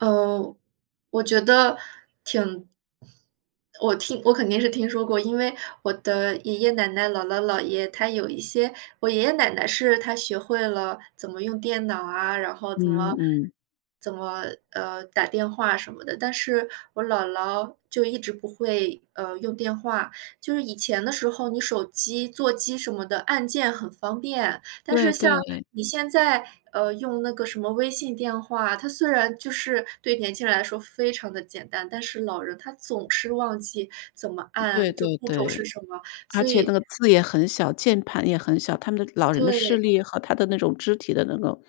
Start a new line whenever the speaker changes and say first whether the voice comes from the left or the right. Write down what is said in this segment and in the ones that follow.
right: 呃，我觉得挺我听我肯定是听说过，因为我的爷爷奶奶、姥姥姥爷，他有一些我爷爷奶奶是他学会了怎么用电脑啊，然后怎
left: 嗯
right: 么
left: 嗯。
right: 怎么，呃，打电话什么的，但是我姥姥就一直不会，呃，用电话。就是以前的时候你手机、座机什么的按键很方便。但
left: 对，
right: 是像
left: 对。
right: 你现在，呃，用那个什么微信电话，它虽然就是对年轻人来说非常地简单，但是老人他总
left: 嗯
right: 是忘记怎么
left: 对
right: 按，就
left: 对
right: 步骤是
left: 对。
right: 什么，
left: 而
right: 所
left: 且那
right: 以
left: 个字也很小，键盘也很小，他们的老人的视
right: 对。
left: 力和他的那种肢体的那个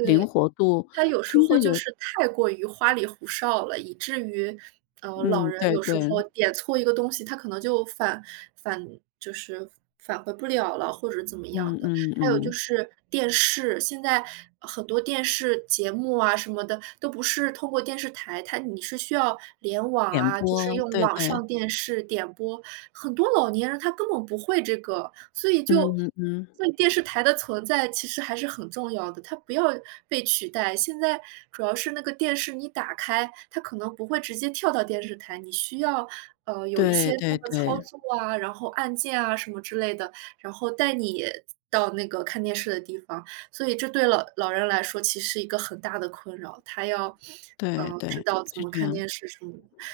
left: 灵活度
right: 他有时
left: 真
right: 候
left: 的
right: 就
left: 有
right: 是太过于花里胡哨了，以至于，呃，老
left: 嗯，
right: 人
left: 对
right: 有时
left: 对。
right: 候点错一个东西，他可能就返返就是返回不了了，或者是怎么
left: 嗯
right: 样的。
left: 嗯
right: 还有就
left: 嗯。
right: 是电视，现在很多电视节目啊，什么的，都不是透过电视台它你是需要联网
left: 点
right: 啊，就是
left: 播，
right: 用
left: 对
right: 网
left: 对。
right: 上电视点播，很多老年人他根本不会这个，所以
left: 嗯
right: 就
left: 嗯嗯。
right: 所以电视台的存在其实还是很重要的，它不要被取代。现在主要是那个电视你打开，它可能不会直接跳到电视台，你需要，呃，有一
left: 对
right: 些
left: 对
right: 那个操
left: 对。
right: 作啊，然后按键啊什么之类的，然后带你到那个看电视的地方，所以这对老老人来说其实是一个很大的困扰。他要，
left: 对
right: 呃，知
left: 对，
right: 道怎
left: 是
right: 么
left: 这
right: 看
left: 样。
right: 电视什么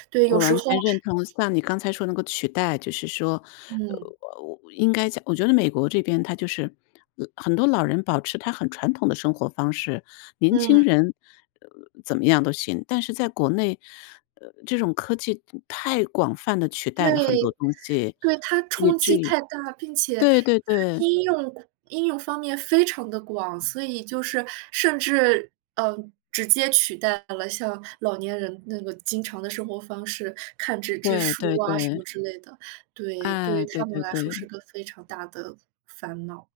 right: 对，有
left: 我
right: 时
left: 完
right: 候
left: 全认同像你刚才说那个取代，就是说，呃，
right: 嗯。
left: 我应该讲我觉得美国这边它就是，老很多老人保持他很传统的生活方式，年轻
right: 嗯。
left: 人，呃，怎么样都行，但是在国内，呃，这种科技太广泛地取
right: 对，
left: 代了很多东西，
right: 对，他
left: 以
right: 冲
left: 至
right: 击
left: 于
right: 太大，并且就
left: 对对
right: 是
left: 对。
right: 应用广应用方面非常地广，所以就是甚至，嗯，直接取代了像老年人那个经常的生活方式，看纸质
left: 对
right: 书
left: 对
right: 啊，什
left: 对。
right: 么之类的。对，对
left: 哎，
right: 于
left: 对
right: 他们
left: 对
right: 来说是
left: 对。
right: 个非常大的烦恼。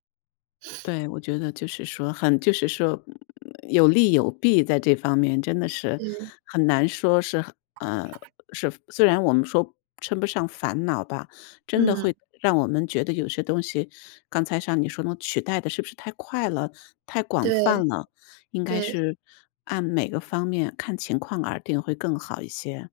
left: 对，我觉得就是说很就是说，嗯，有利有弊，在这方面真的是
right: 嗯。
left: 很难说是很，啊，是虽然我们说称不上烦恼吧，真的会
right: 嗯。
left: 让我们觉得有些东西，刚才像你说的取代得是不是太快了、太广泛
right: 对。
left: 了？应该
right: 对。
left: 是按每个方面看情况而定，会更好一些。